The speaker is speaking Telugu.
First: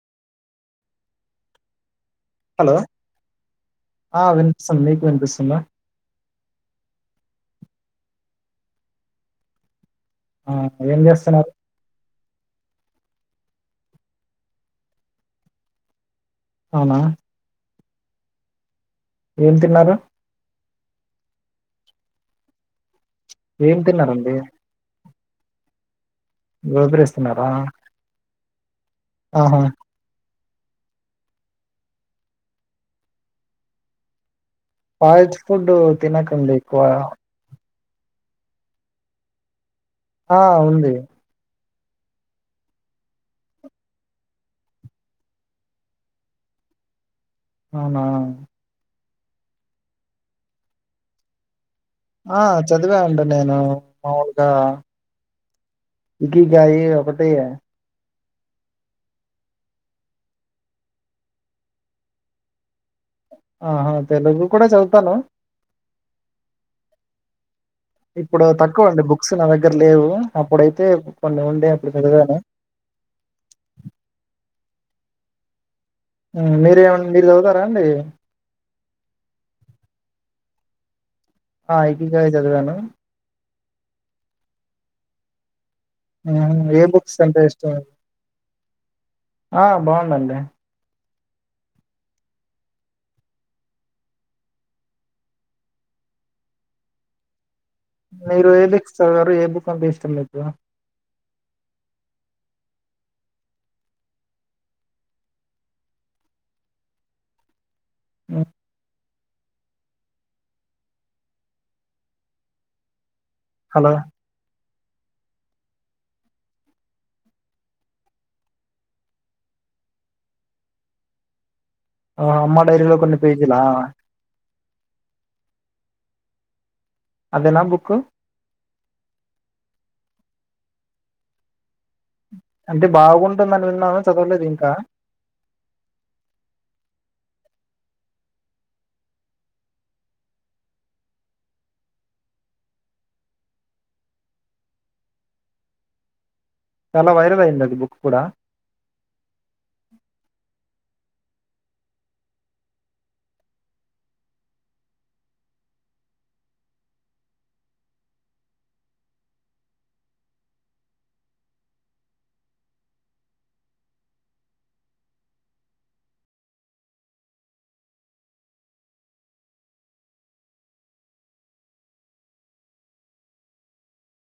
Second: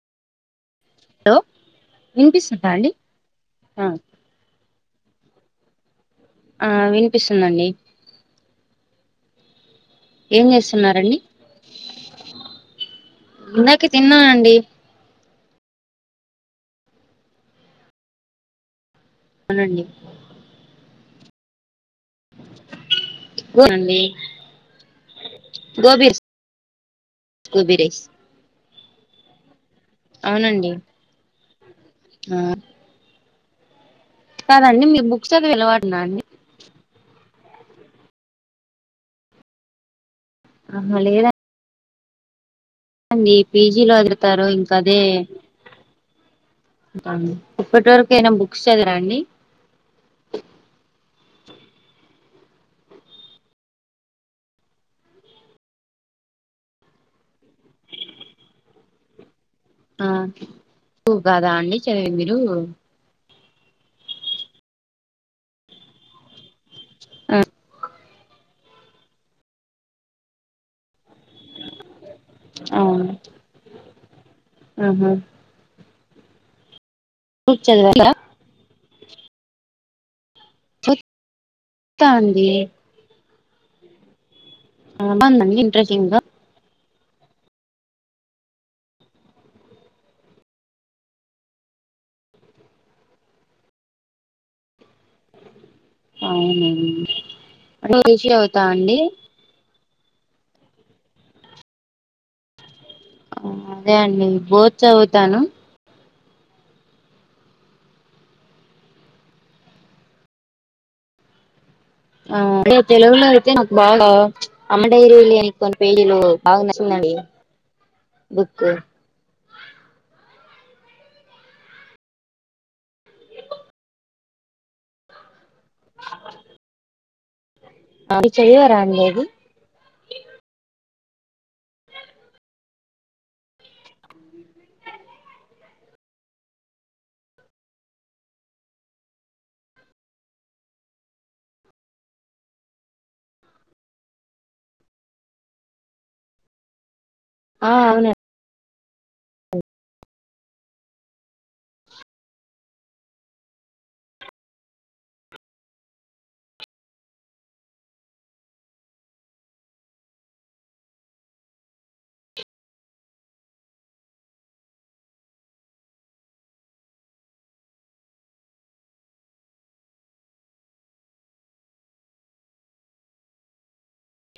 హలో వినిపిస్తుందా హలో అండి హ ఆ వినిపిస్తుంది మీకు వినిపిస్తుంద ఆ వినిపిస్తుందండి ఏం ఆ ఏం చేస్తున్నారండి చేస్తున్నారు ఇందాకే తిన్నానండి అవునా ఏం అవునండి తిన్నారు ఏం తిన్నారండి గోబీ గోబి రైస్ తీన్నారా గోబీ రైస్ ఆహా అవునండి ఆ కాదండి మీరు బుక్స్ ఫాస్ట్ చదివే ఫుడ్ అలవాటున్నా అండి తినకండి ఎక్కువ ఆ ఉంది ఆహా అండి పీజీలో పెడతారు ఇంకా అదే ఇప్పటి అవునా వరకు ఆయినా బుక్స్ చదివర అండి ఆ చదివా అండి నేను మాముూలుగా ఇడిలీ కాయి ఒకటే ఆ టు కదా అండి చదివి మీరు ఆహా తెలుగు కూడా చదుతాను ఆ ఇప్పుడు తక్కువ అండి బుక్స్ నా దగ్గర లేవు అప్పుడైతే కొన్ని ఉండే అప్పుడు పెరగాను అవును ఆహా మీరేమ్ మీరు చదువుతారా బుక్ అండి చదివారా ఆ చదువుతా ఇంటికి పోయే అండి చదివాను ఆవునా అండి ఇంట్రెస్ట్ ఉందా ఏ బుక్స్ అంటే ఇష్టము మండి ఆ బాగుందండి అవునండి రిసీవ్ మీరు అవుతా ఏదిక్ అండి ఇస్తున్నారు. ఏ బుక్ అంటె ఇష్టం మీకు అదే అండి బోజు చదువుతాను హ్ ఆ అదే తెలుగులో అయితే నాకు హలో బాగా అమ్మ డైరిలు పేజి లో బాగా నచ్చిందండి బుక్ ఆ అమ్మ డైరీలో కొన్ని పేజిలా అ అదే నా బుక్ అవి చెయ్యరా అండి అది అంటే బాగుంటుందని విన్నాను కానీ చదవలేదు ఇంకా చాలా వైరల్ అయింది ఆ అండి బుక్ అవునండి కూడా